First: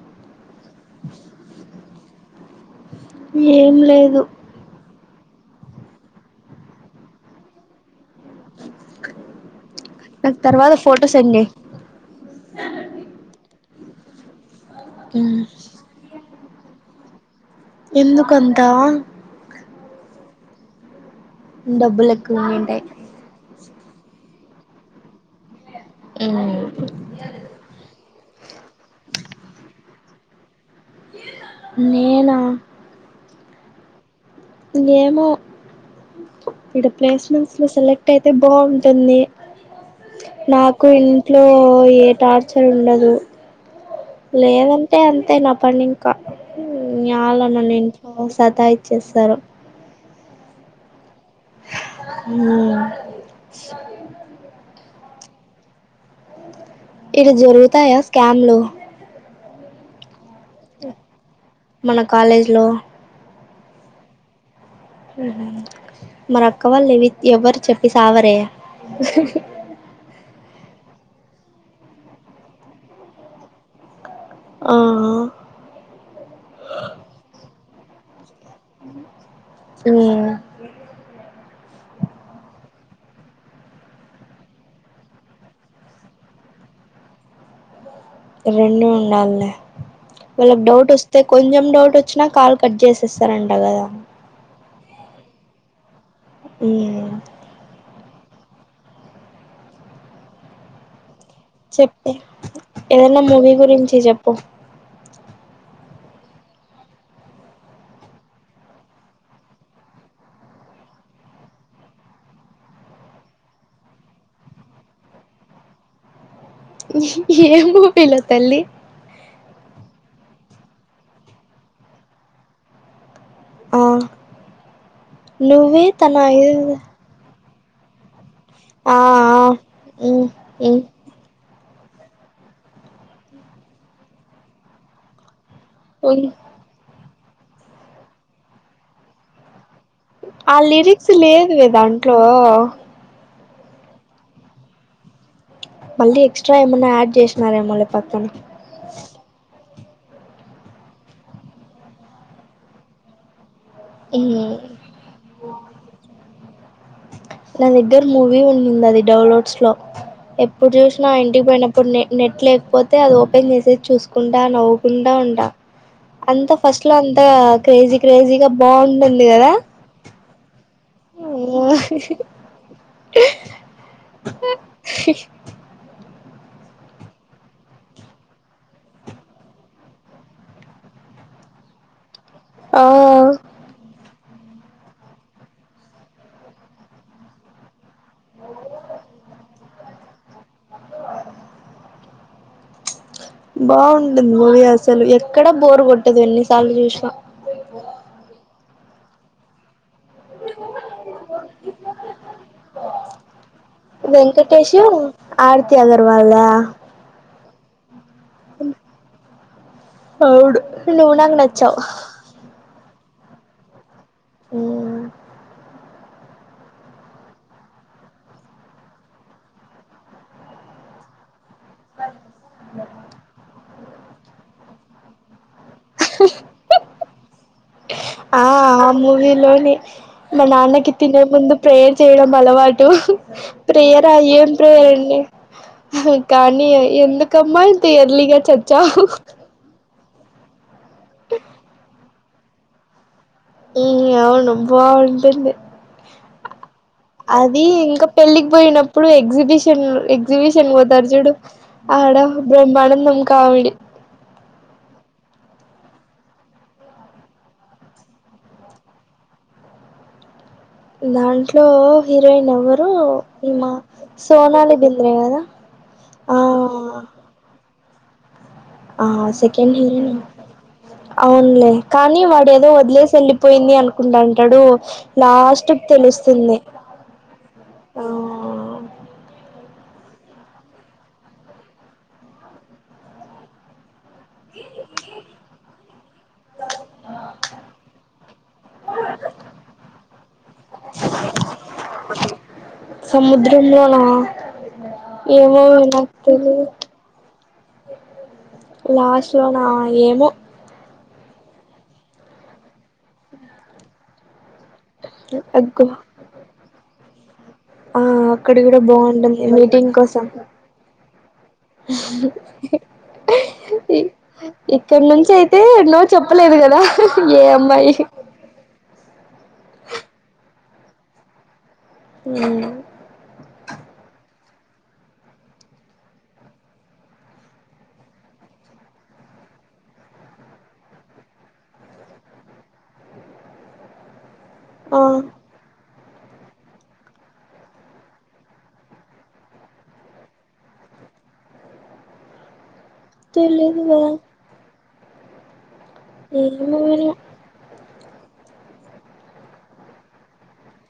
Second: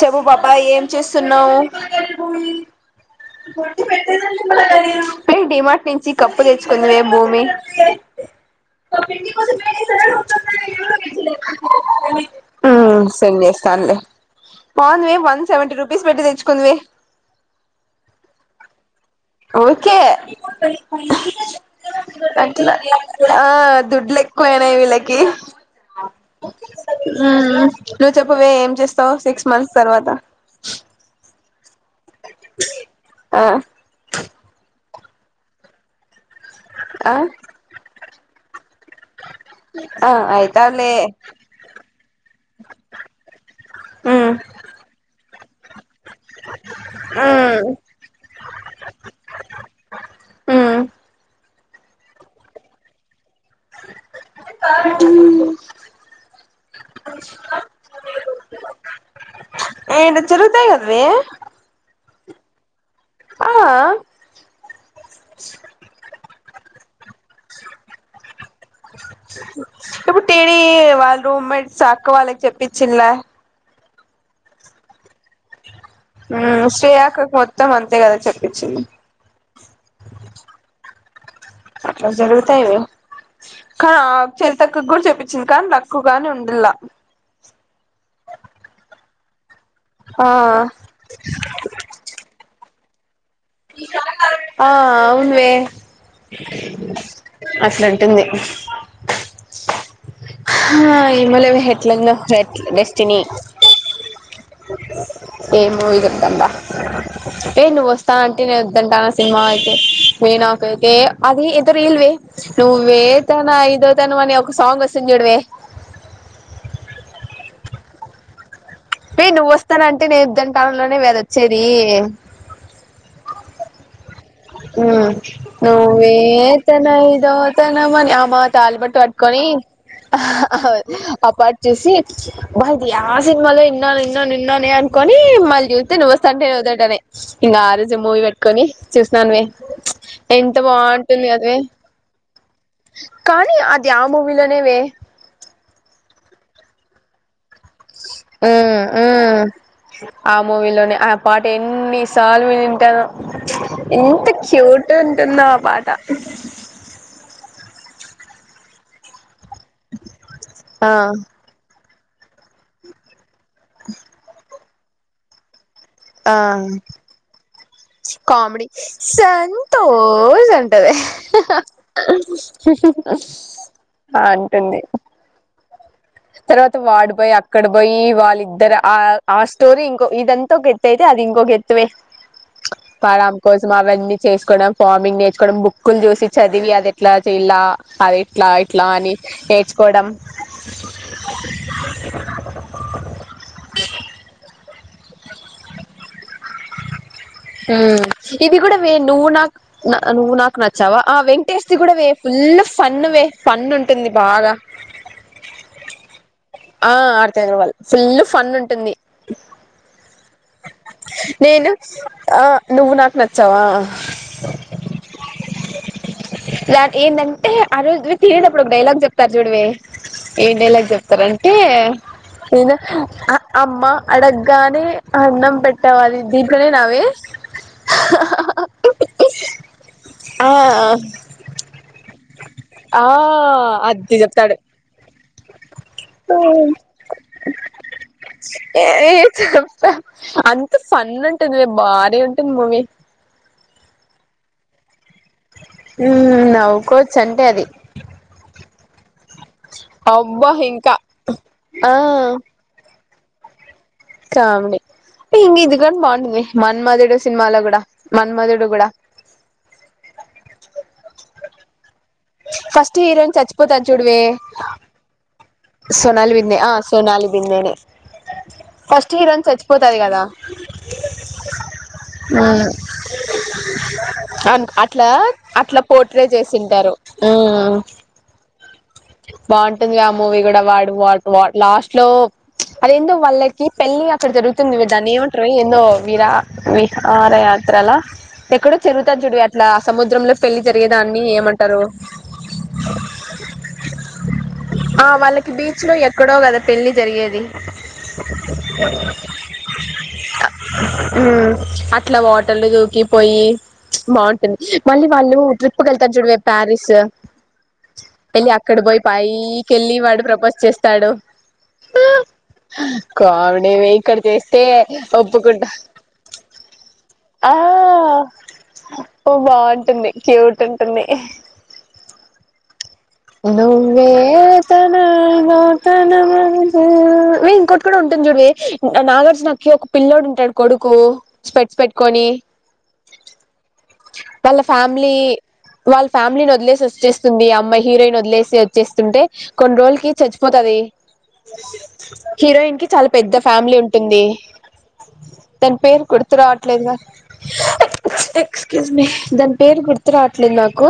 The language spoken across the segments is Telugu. చెప్పు [unintelligible] ఏం చేస్తున్నావు ఏం లేదు [unintelligible] డిమార్ట్ నుంచి కప్పు తెచ్చుకుందిమే భూమి నాకు తర్వాత ఫోటో సెండ్ చెయ్ కాదు మే వన్ సెవెంటీ రూపీస్ పెట్టి తెచ్చుకుంది [unintelligible] ఎందుకంతా ఊకే డబ్బులు ఎక్కువ ఉండింటాయి దుడ్లు [unintelligible] ఎక్కువ అయినాయి వీళ్ళకి ఉమ్ హు నువ్వు చెప్పవే ఏం చేస్తావు సిక్స్ మంత్స్ తర్వాత నేనా ఆ ఏమో ఇడ ఆ ప్లేస్మెంట్స్ లో సెలెక్ట్ అయితే బావ్ టుంది ఆ నాకు అయితావులే ఇంట్లో ఏ టార్చర్ ఉండదు లేదంటే అంతే నా పని ఇంకా న్యాల నన్ను ఇంట్లో సతా ఇచ్చేస్తారు హ అ ఇవి జరుగుతాయా స్కామ్ లో ఏ చరుగుతగదవే మన కాలేజ్ లో ఆ మర అక్క వాళ్ళువి ఎవ్వరు చెప్పి సావరే ఇప్పుడు టీవి వాళ్ళ రూమ్మేట్స్ అక్క వాళ్ళకి చెప్పించిన్ల ఆ మత్తం అంతే కదా చెప్పించ్చింది ఏమో జరుతయ్ వో కా ఆ చరితకుకు కూడా చెపించింది కానీ నక్కువగాని ఉండలా రెండు ఉండాల్లె ఆ వాళ్ళకి డౌట్ వస్తే కొంచెం డౌట్ వచ్చినా కాల్ పజే సెస్ ఆ అవునువే ఉమ్ అట్లాంటుంది ఆ... య్ ఏమో లేవే ఎట్లుందో చెప్పే ఎట్ల డెస్టిని ఏదైనా మూవీ గురించి చెప్పు ఏమ ఇగ ఏ నువ్వు వస్తానంటే నేను వద్దంటాన్న సినిమా అయితే నే నాకైతే అది ఇతరు ఇల్వే నువ్వేతనా ఐదో తన అని ఒక సాంగ్ వస్తుంది జుడవే [inaudible] ఏం మూవీలో తల్లి పయి నువ్ వస్తానంటే నేను వద్దంటానా లోనే వద వచ్చేది ఆ ఆ నువ్వే తన ఐదు తన తన ఐదో తనమని ఆ మా ఆ తాలుబట్టు ఆ పట్టుకొని ఉమ్ ఉమ్ అప్పట్ చేసి బ ఇది యా సినిమాలో విన్నాను విన్నాను విన్నాను అనుకొని మళ్ళీ చేస్తే నువ్వు ఉమ్ వస్తానంటే నేనొద్దంటానా ఇంకా ఆ రోజు మూవీ పెట్టుకొని చూసన్నానువే ఆ ఎంత లిరిక్స్ బాగుంటుంది గదే లేదువే దాంట్లో కానీ అది ఆ మూవలోనేవే అదే ఎక్స్త్రా ఏమన్నా యాడ్ చేసినార ఏమో లే పక్కన ఆ ఆ ఆ మూవీలోనే ఆ పాట ఎన్ని సార్లు వినుంటానో ఎంత ఉమ్ క్యూట్ ఉంటుందో ఆ పాట నా దగ్గర మూవీ ఉంది అది డౌన్లోడ్స్ లో ఎప్పుడు ఆ చూసినా ఇంటికి పోయిన ఇప్పుడు నె నెట్ లేకపోతే అది ఓపెన్ చేసేది చూసుకుంటా నవ్వకుండా ఉంటాను అంత ఫస్ట్ లో అంతగ కామెడి సంతోష్ అంటది ఆ అంటుంది తర్వాత వాడు బోయి అక్కడ బొయి వాళ్ళిద్దర ఆ ఆ స్టోరీ ఇంకో ఇదంతా ఒకేత్తయితే అది ఇంకోకేత్తువే ఆ వాడమే కోసం అవన్నీ చేసుకోవడం ఫార్మింగ్ నేర్చుకోవడం బుక్కులు చూసి చదివి అది ఎట్లా చెలా అది ఎట్లా ఇట్లా అని నేర్చుకోడం బాగుంటుంది మూవీ అసలు ఎక్కడ బోర్ కొట్టదు ఎన్నిసార్లు చూసినా ఇది కూడావె నువ్వు నాకు నువ్వు నాకు నచ్చావా ఆ వెంకటేష్ది కూడా వే ఫుల్ ఫన్ వే ఫన్ ఉంటుంది బాగా [inaudible] వెంకటేషు ఆర్తి అగర్వాల్దా ఆ ఆర్థిఅగర్వాల్ ఫుల్ ఫన్ ఉంటుంది అవుడు నువ్వు నాకు నెను ఆ నువ్వు నాక్ నచ్చవా నచ్చావు నాకేంటంటే అ రోజు [unintelligible] ప్పుడు ఒక డైలాగ్ చెప్తారు చూడవే ఏ డైలాగ్ చెప్తారె టే ఏందొ అ అమ్మ అడగ్గానే అన్నం పెట్టవాల్లి దీంట్లనేనా వే ఆ ఆమూవీలోనే మా ఆ నాన్నకి తినే ముందు ప్రేయర్ చేయడం అలవాటు ఆ ప్రేయర్ ఆ ఏం ప్రేయర్ అండి కానీ ఎందుకమ్మా ఇంత ఎర్లీగా చచ్చావు ఎఏ చెప్ అంత ఫన్ ఉంటుందివే భారీ ఉంటుంది మూవీ అవును బావుం టుంది నవ్వుకోవచ్చు అంటే అది ఇంకా పెళ్ళికి పోయిన ప్పుడు ఎగ్జిబిషన్ అబ్బా ఎగ్జిబిషన్‌కి ఇంకా పోతారు చూడు ఆ ఆడ బ్రహ్మానందం కామెడీ కామిడి మన్మధుడు సినిమాలో గూడా మన్మధుడు గూడా దాంట్లో హీరోయిన్ ఎవ్వరు ఫస్ట్ హీరోయిన్ ఈమా చచ్చిపోతది చూడవే సోనాలి బింద్రే కదా సోనాలి బిందే ఆ సోనాలి బిందేనే ఆ ఫస్ట్ హీరోయిన్ సెకండ్ చచ్చిపోతది హీరోయిన్ కదా అవునులే కానీ వాడేదో వొదిలేసి ఎళ్లిపోయింది అనుకుంటంటాడు అట్లా లాస్ట్ అట్లా పోట్రే తెలుస్తుంది చేసింటారు ఆ బాగుంటుంది గా ఆ మూవీ కూడా వాడు వాడ్ వాడ్ లాస్ట్‌లో అదేందో వాళ్ళకి పెళ్ళి ఇక్కడ జరుగుతుందివే దాన్ని ఏమంటారు ఏందో విరా విహారయాత్రలా ఎక్కడో చరుగుతది చూడువే అట్లా సముద్రంలో పెళ్లి జరిగేదాన్ని ఏమంటారు [unintelligible] ఆ వాళ్ళకి ఏమో బీచ్‌లో నాకు ఎక్కడో గదా తెలిదు పెళ్లి జరిగేది లాస్ట్ లోనా ఏమో హ్మ్ అట్లా వాటర్లో దూకి పోయి బ టుంది మళ్ళీ వాళ్ళు అగ్గు ట్రిప్‌కేళ్తారు చూడవే ప్యారిస్ ఆ వెళ్ళి అక్కడ కూడా అక్కడపోయి బాగుంటుంది మీటింగ్ పైకేళ్ళి వాడు ప్రపోజ్ చేస్తాడు కామెడీ ఇక్కడ చేస్తే ఇక్కనుంచి అయితే ఒప్పుకుంటా ఎన్నో చెప్పలేదు గదా ఏ ఆ అమ్మాయి ఓ బాగుంటుంది క్యూట్ ఉంటుంది హ్మ్. నువ్వే తన ఐదోతనమని [unintelligible] ఇంకోటి కూడా ఉంటుం. దిజుడువే, నాగార్జునకి ఒక పిల్లోడు ఉంటాడు. కొడుకు స్పెడ్స్ పెట్టుకొని. [inaudible] వాళ్ళ ఆ ఫ్యామిలీ, వాళ్ళ ఫ్యామిలీని వదిలేసి వచ్చేస్తుంది ఆ అమ్మాయి. హీరోయిన్ వదిలేసి వచ్చేస్తుంటే. కొన్ని రోజులకి చచ్చిపోతాది. హీరోయిన్‌కి చాలా పెద్ద ఫ్యామిలీ తెలియదు కదా ఉంటుంది. దాని పేరు గుర్తు ఏమో రావట్లేదుగా. ఏమో [unintelligible] ఎక్స్క్యూజ్‌మీ, దాని పేరు గుర్తు రావట్లేదు నాకు.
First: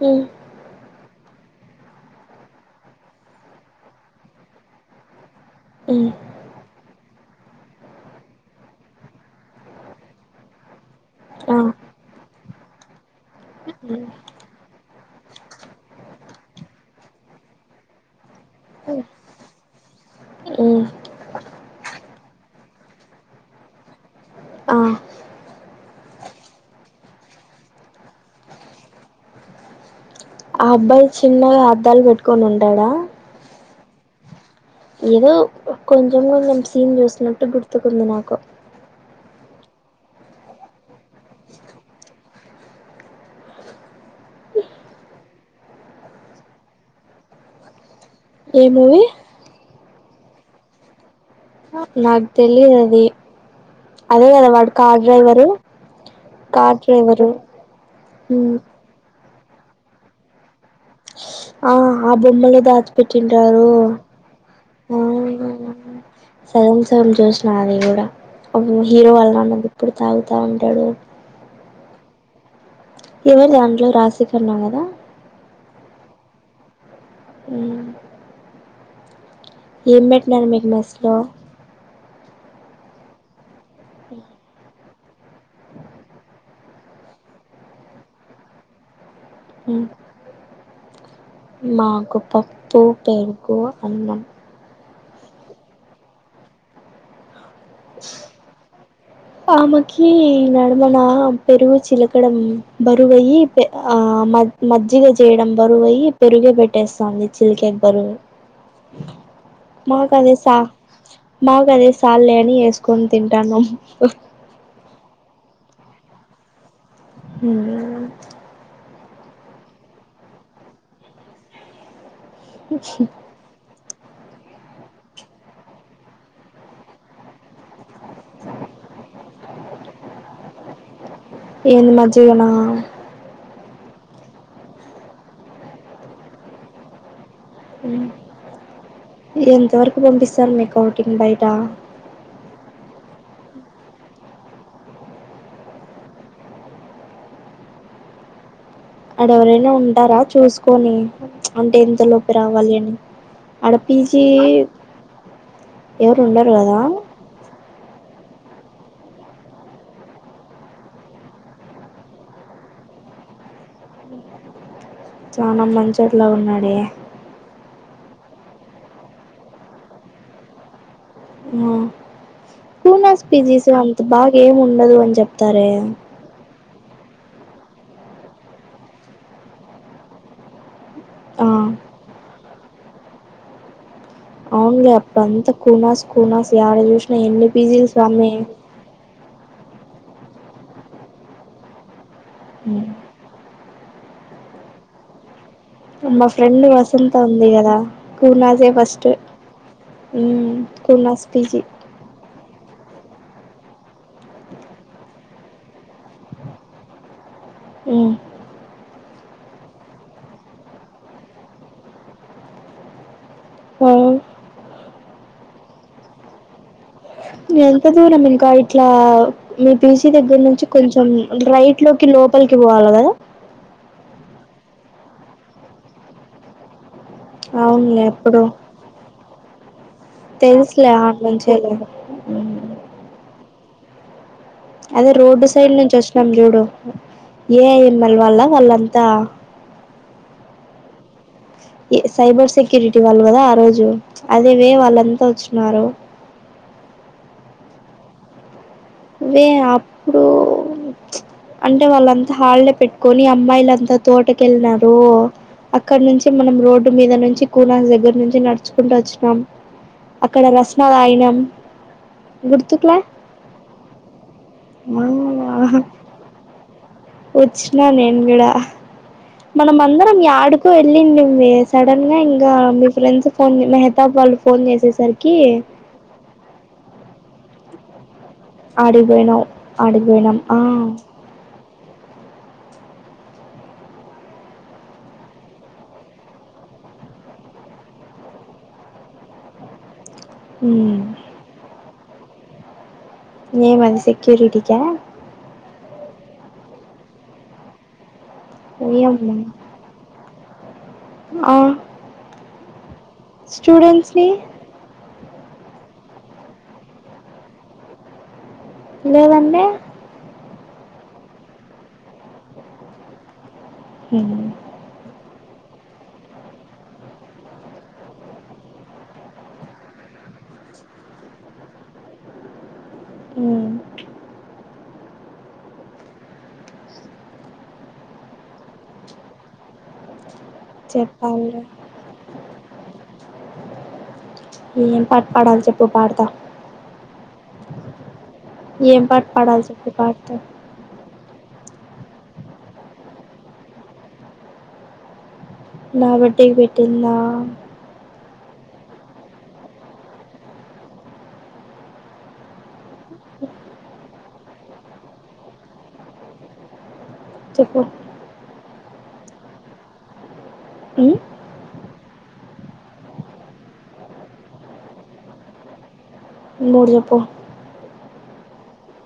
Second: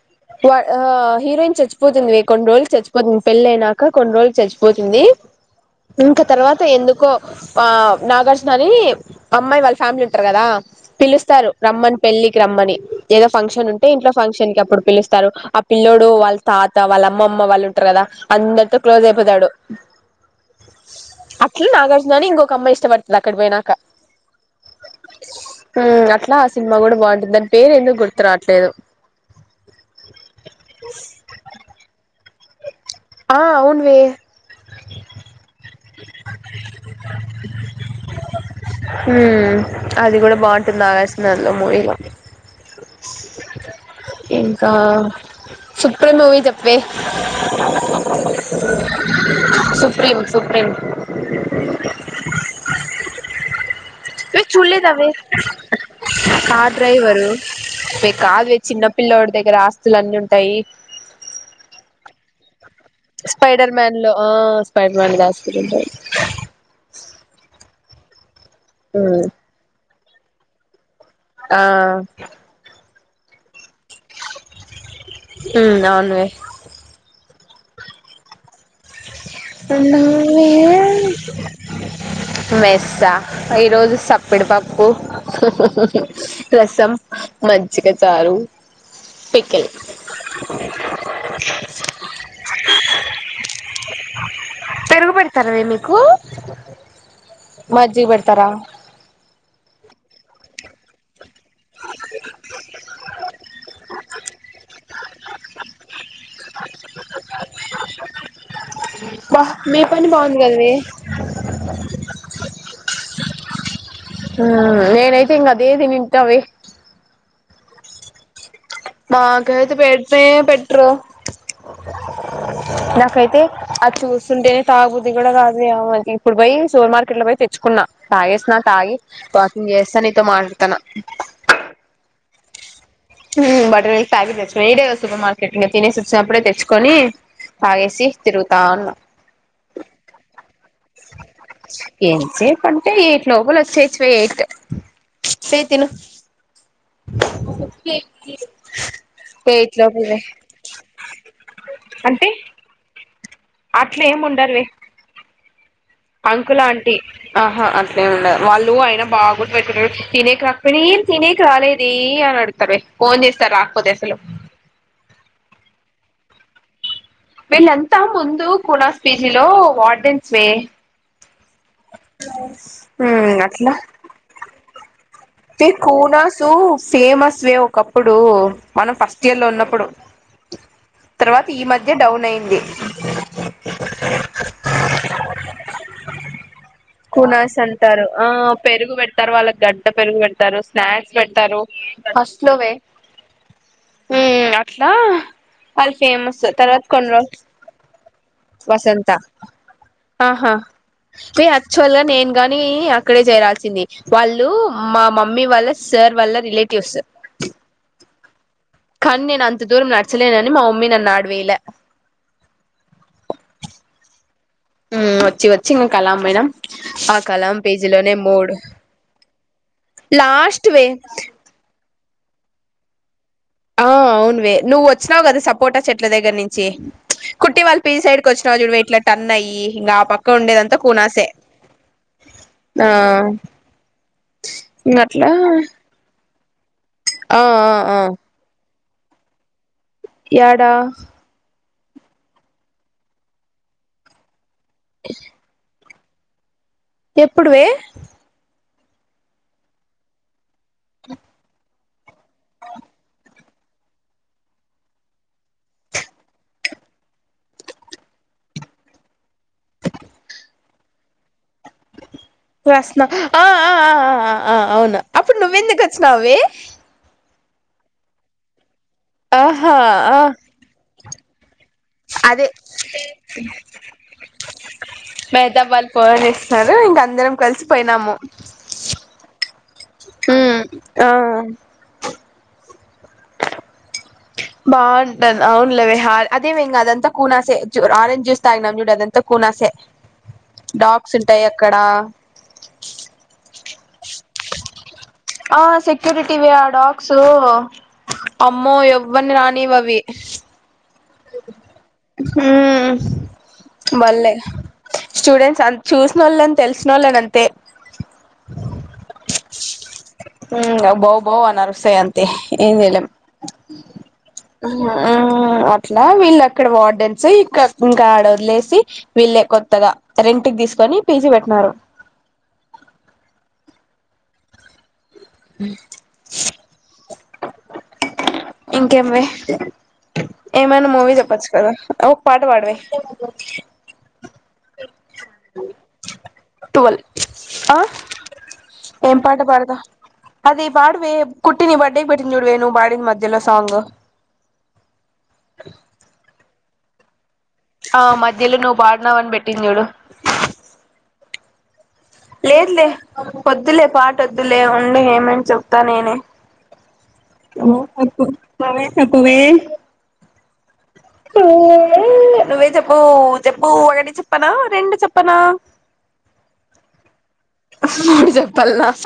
హ్మ్ వా ఆ హీరోయిన్ చచ్చిపోతుందివే కొన్ని రోజులకి చచ్చిపోతుంది. పెళ్లి అయినాక కొన్ని రోజులకి చచ్చిపోతుంది. ఇంకా తర్వాత ఎందుకో. ఆ నాగార్జునని అమ్మాయి వాళ్ళ ఫ్యామిలీ ఉంటారు కదా. పిలుస్తారు ఆ రమ్మని పెళ్ళికి రమ్మని. ఏదో ఫంక్షన్ ఉంటే, ఇంట్లో ఫంక్షన్‌కి అప్పుడు పిలుస్తారు. ఆ పిల్లోడు వాళ్ళ తాత వాళ్ళ అమ్మమ్మ వాళ్ళు ఉంటారు కదా. అందరితో క్లోజ్ అయిపోతాడు. ఉమ్ అట్లా నాగార్జునని ఇంకొక అమ్మాయి ఇష్ట. ష్టపడుతుంది అక్కడ పోయినాక. ఆ ఉమ్ అట్లా ఆ సినిమా కూడా బాగుంటుంది దాని పేరు ఎందుకు గుర్తు రాట్లేదు. ఆ అబ్బాయి చిన్నగా అద్దాలు పెట్టుకొని ఉంటాడా. వే ఏదో కొంచెం కొంచెం సీన్ చూసినట్టు గుర్తుకుంది నాకు. హ్మ్, అది కూడా బాగుంటుంది [unintelligible] మూవీలో. ఇంకా సుప్రీం మూవీ చెప్పవే. ఏ మూవీ. Supreme Supreme. నాకు తెలిదు అది. అదే వే కదా వాడు చూడలేదా కార్ వే డ్రైవరు. కార్ డ్రైవరు, ఉమ్ కాదువే చిన్న పిల్లడి దగ్గర ఆస్తులు అన్నీ ఉంటాయి. ఆ ఆ హా బొమ్మలు దాచు. పెట్టంటారు. స్పైడర్ మ్యాన్ లో ఆ స్పైడర్ మ్యాన్ ఆస్తులు [unintelligible] ఉంటాయి సగం సగం చూసిన అది కూడా. హీరో ఉమ్ వాళ్ల ఎప్పుడు తాగుతా ఉంటాడు. ఆ ఎవరు దాంట్లో రాసి కన్నా కదా. [unintelligible] అవునువే హుమ్ [inaudible] మెస్ లో మెస్స, ఈరోజు సప్పిడి పప్పు. ప్పు, ఓ రసం మంచిగా చారు. పికిల్. ఉమ్ మాకు పప్పు, పెరుగు అన్నం. పెరుగు పెడతార మీకు మజ్జిగ పెడతారా. కి నడమన. పెరుగు చిలకడం బరువయ్యి ఆ మజ్జిగ. చేయడం బరువు అయ్యి పెరుగే పెట్టేస్తుంది చిలికేక్ బరువు. బా మీ మా పని కదే బాగుంది స కదవే కదేే స్ చాల్లే అని వేసుకొని తింటానం ఆ నేనైతే ఇంగ అదే తినింట వే హు మాకైతే పెట్నే పెట్రు అది చూస్తుంటేనే తాగుబుద్ది కూడ కాదు మనకి ఇప్పుడు పోయి సుపర్ మార్కెట్ లో పొయ్ తెచ్చుకున్నా తాగేసిన తాగి వాకింగ్ చేస్త నీతో మాట్లాడుతున్న ఏంది మజ్జిగనా బటర్ మిల్క్ ప్యాకిట్ తెచ్చుకొని ఇడే సూపర్ మార్కెట్ తినేసి వచ్చినప్పుడే తెచ్చుకొని తాగేసి తిరుగుతా ఉన్న ఎంత వరకు పంపిస్తారు మీకు ఔటింగ్ బయట ఎంసేపు అంటే [unintelligible] [unintelligible] [inaudible] అడెవరైనా ఎయిట్ ఉంటారా లోపలివే చూసుకోని అంటే ఎంతలోపు రావాలి అని అడ అట్లా పిజీ ఏమి ఉండరువే అంకుల్ ఆంటీ ఆహా అట్లే ఉండదు వాళ్ళు అయన బాగుంట పెతురు తినేక రాకపోం తినేక రాలేదే అని అడుతారు ఫోన్ చేసి రాకపోతే అసలు చాన మంచి మంచొడి లాగ వున్నడే వీళ్ళంతా ముందు కుణస్ పీజీలో వార్డెన్స్ వే కునాస్ ఉమ్ పిజీస్ అంత బాగా ఏం ఉండదు అని చెప్ కునసు ఫేమస్ వే ఒకప్పుడు మనం ఫస్ట్ ఇయర్ లో ఉన్నప్పుడు తర్వాత ఆ ఈ మధ్య డౌన్ అయింది అవున్ లే అప్పుడు అంత కూనాస్ కూనాస్ యాడ చూసినా ఎన్ని కునాస్ పీజీలు అంటారు ఆ స్వామి పెరుగు పెడతారు వాళ్ళ గడ్డ పెరుగు పెడతారు స్నాక్స్ పెడతారు ఫస్ట్ లోవే ఉ అట్లా వాళ్ళు మా ఫేమస్ ఫ్రెండ్ తర్వాత వసంత కొన్రోజులకీ ఉంది కదా కూనాసే ఫస్ట్ వసంత ఆహా మ్మ్ కూనాస్ ఏ పీజీ యక్చుఅల్ నేను గాని అక్కడే చేరాల్సింది వాళ్ళు మా మమ్మీ వాళ్ళ సార్ వాల్ల రిలేటివ్స్ [inaudible] అ కనీ నేను అంత దూరం నడచలేనని మా మమ్మీ నన్ను ఆడ వైల అ వచ్చి వచ్చి [unintelligible] ఎంత పేజీలోనే దూరం ఇంక మూడు ఇట్ల మీ పీజీ దగ్గర నుంచి లాస్ట్ వే కొంచెం రై ఇంట్లోకి లోపలికి పోవాలి కద ఆ అవునువే నువ్వు వచ్చినావు కదా సపోటా చెట్ల దగ్గర నుంచి కుట్టి వాళ్ళు పి అవునులే సైడ్కి ఎప్పుడు వచ్చినావు చూడుమే ఇట్లా టన్ అయ్యి ఇంకా పక్క ఉండేదంతా తెలుసులే కూనాసే [unintelligible] ఆ ఇంగ అదే అట్లా రోడ్డు సైడ్ నుంచి వచ్చినాం చూడు ఆ ఆ ఆ ఏఐఎంఎల్ వాళ్ళ వాళ్ళం త యాడ సైబర్ సెక్యూరిటీ వాళ్ళు కదా ఆ రోజు అదే ఏమి వాళ్ళంతా వచ్చిన్నారు ఎప్పుడువే మే అప్పుడు అంటే వాళ్ళంతా హాళిడే పెట్టుకోని మ్మాయిలంతా తోటకెళ్నారు అక్కడ నుంచి మనం రోడ్డు మీద నుంచి కూలాం దగ్గర నుంచి నడుచుకుంటా వచ్చినాం అక్కడ రస్నా దాయినం రస్న ఆ ఆ ఆ ఆ ఆ ఆ అవును అప్పుడు నువ్వెందుకు వచ్చినావ్ వే వచ్చ్న నేన్ మిడ ఆ ఆహా మనం అందరం యాడికో ఎళ్ళిండిమ్మి సడన్ గా ఇంగ అదే మీ ఫ్రెండ్స్ ఫోన్ తీల హెతాబ్ వాళ్ళు ఫోన్ చేసేసరికి హెదాబ్ వాళ్లు పోవనిస్తారు ఇంక అందరం కలిసి పొయినాము ఆడికి పొయ్ నావ్ ఆడికి బొయినాం ఆ [inaudible] బాగుంటాన్ అవునులేవే హ అదేవే ఇంగదంతా కూనాసె ఆరెంజ్ జ్యూస్ తాగినాం జూడు అదంతా కూనాసే ఉమ్ డాగ్స్ ఉంటాయక్కడ ఏమది సెక్యూరిటీకా ఆ సెక్యూరిటీవే ఆ డాగ్స్ అమ్మో ఎవ్వని ఓయమ్మ రానీవవి ఆ హూ స్టూడెంట్స్ని బల్లె స్టూడెంట్స్ అన్ చూసినోళ్ళన్ తెలిసి నోళ్ళని అంతే లేదండె హ్మ్ అవి భౌ భౌ అని అరుస్తాయంతే ఏం జెయలేం మ్మ్ మ్మ్ అట్లా వీళ్ళక్కడ వార్డెన్స్ ఇక ఇంకాడ వదిలేసి వీళ్ళే కొత్తగా దీసుకొని పీ జీ పెట్టినారు మ్మ్ మ్మ్ ఇంకేం వే ఏమైనా మూవీ చెప్పచ్చు చెప్పాలిరా కదా ఒక పాట పాడు వే ఏం పాట్ పాడాలి చెప్పు పాడతా టువల్ ఆ ఏం పాట పాడాలి పాడద చెప్పు పాడతా అదే బాడవె కుట్టి ని బర్డేకి పెట్టింది చూడువె ను బాడింది మధ్యలో సాంగ్ నా బర్డేకి పెట్టిందా ఆ మధ్యలో నువ్వు బాడినావని పెట్టిందిజూడు లేద్లే వద్దులే పాటొద్దులే ఉండు ఏమని చెప్తా నేనే చెప్పు కొట్టు కోవే చెకువే మ్మ్ ఊ నువ్వే చెప్పు చెప్పు ఒకటి చెప్పనా రెండు చెప్పనా జెప్పు జపల్లా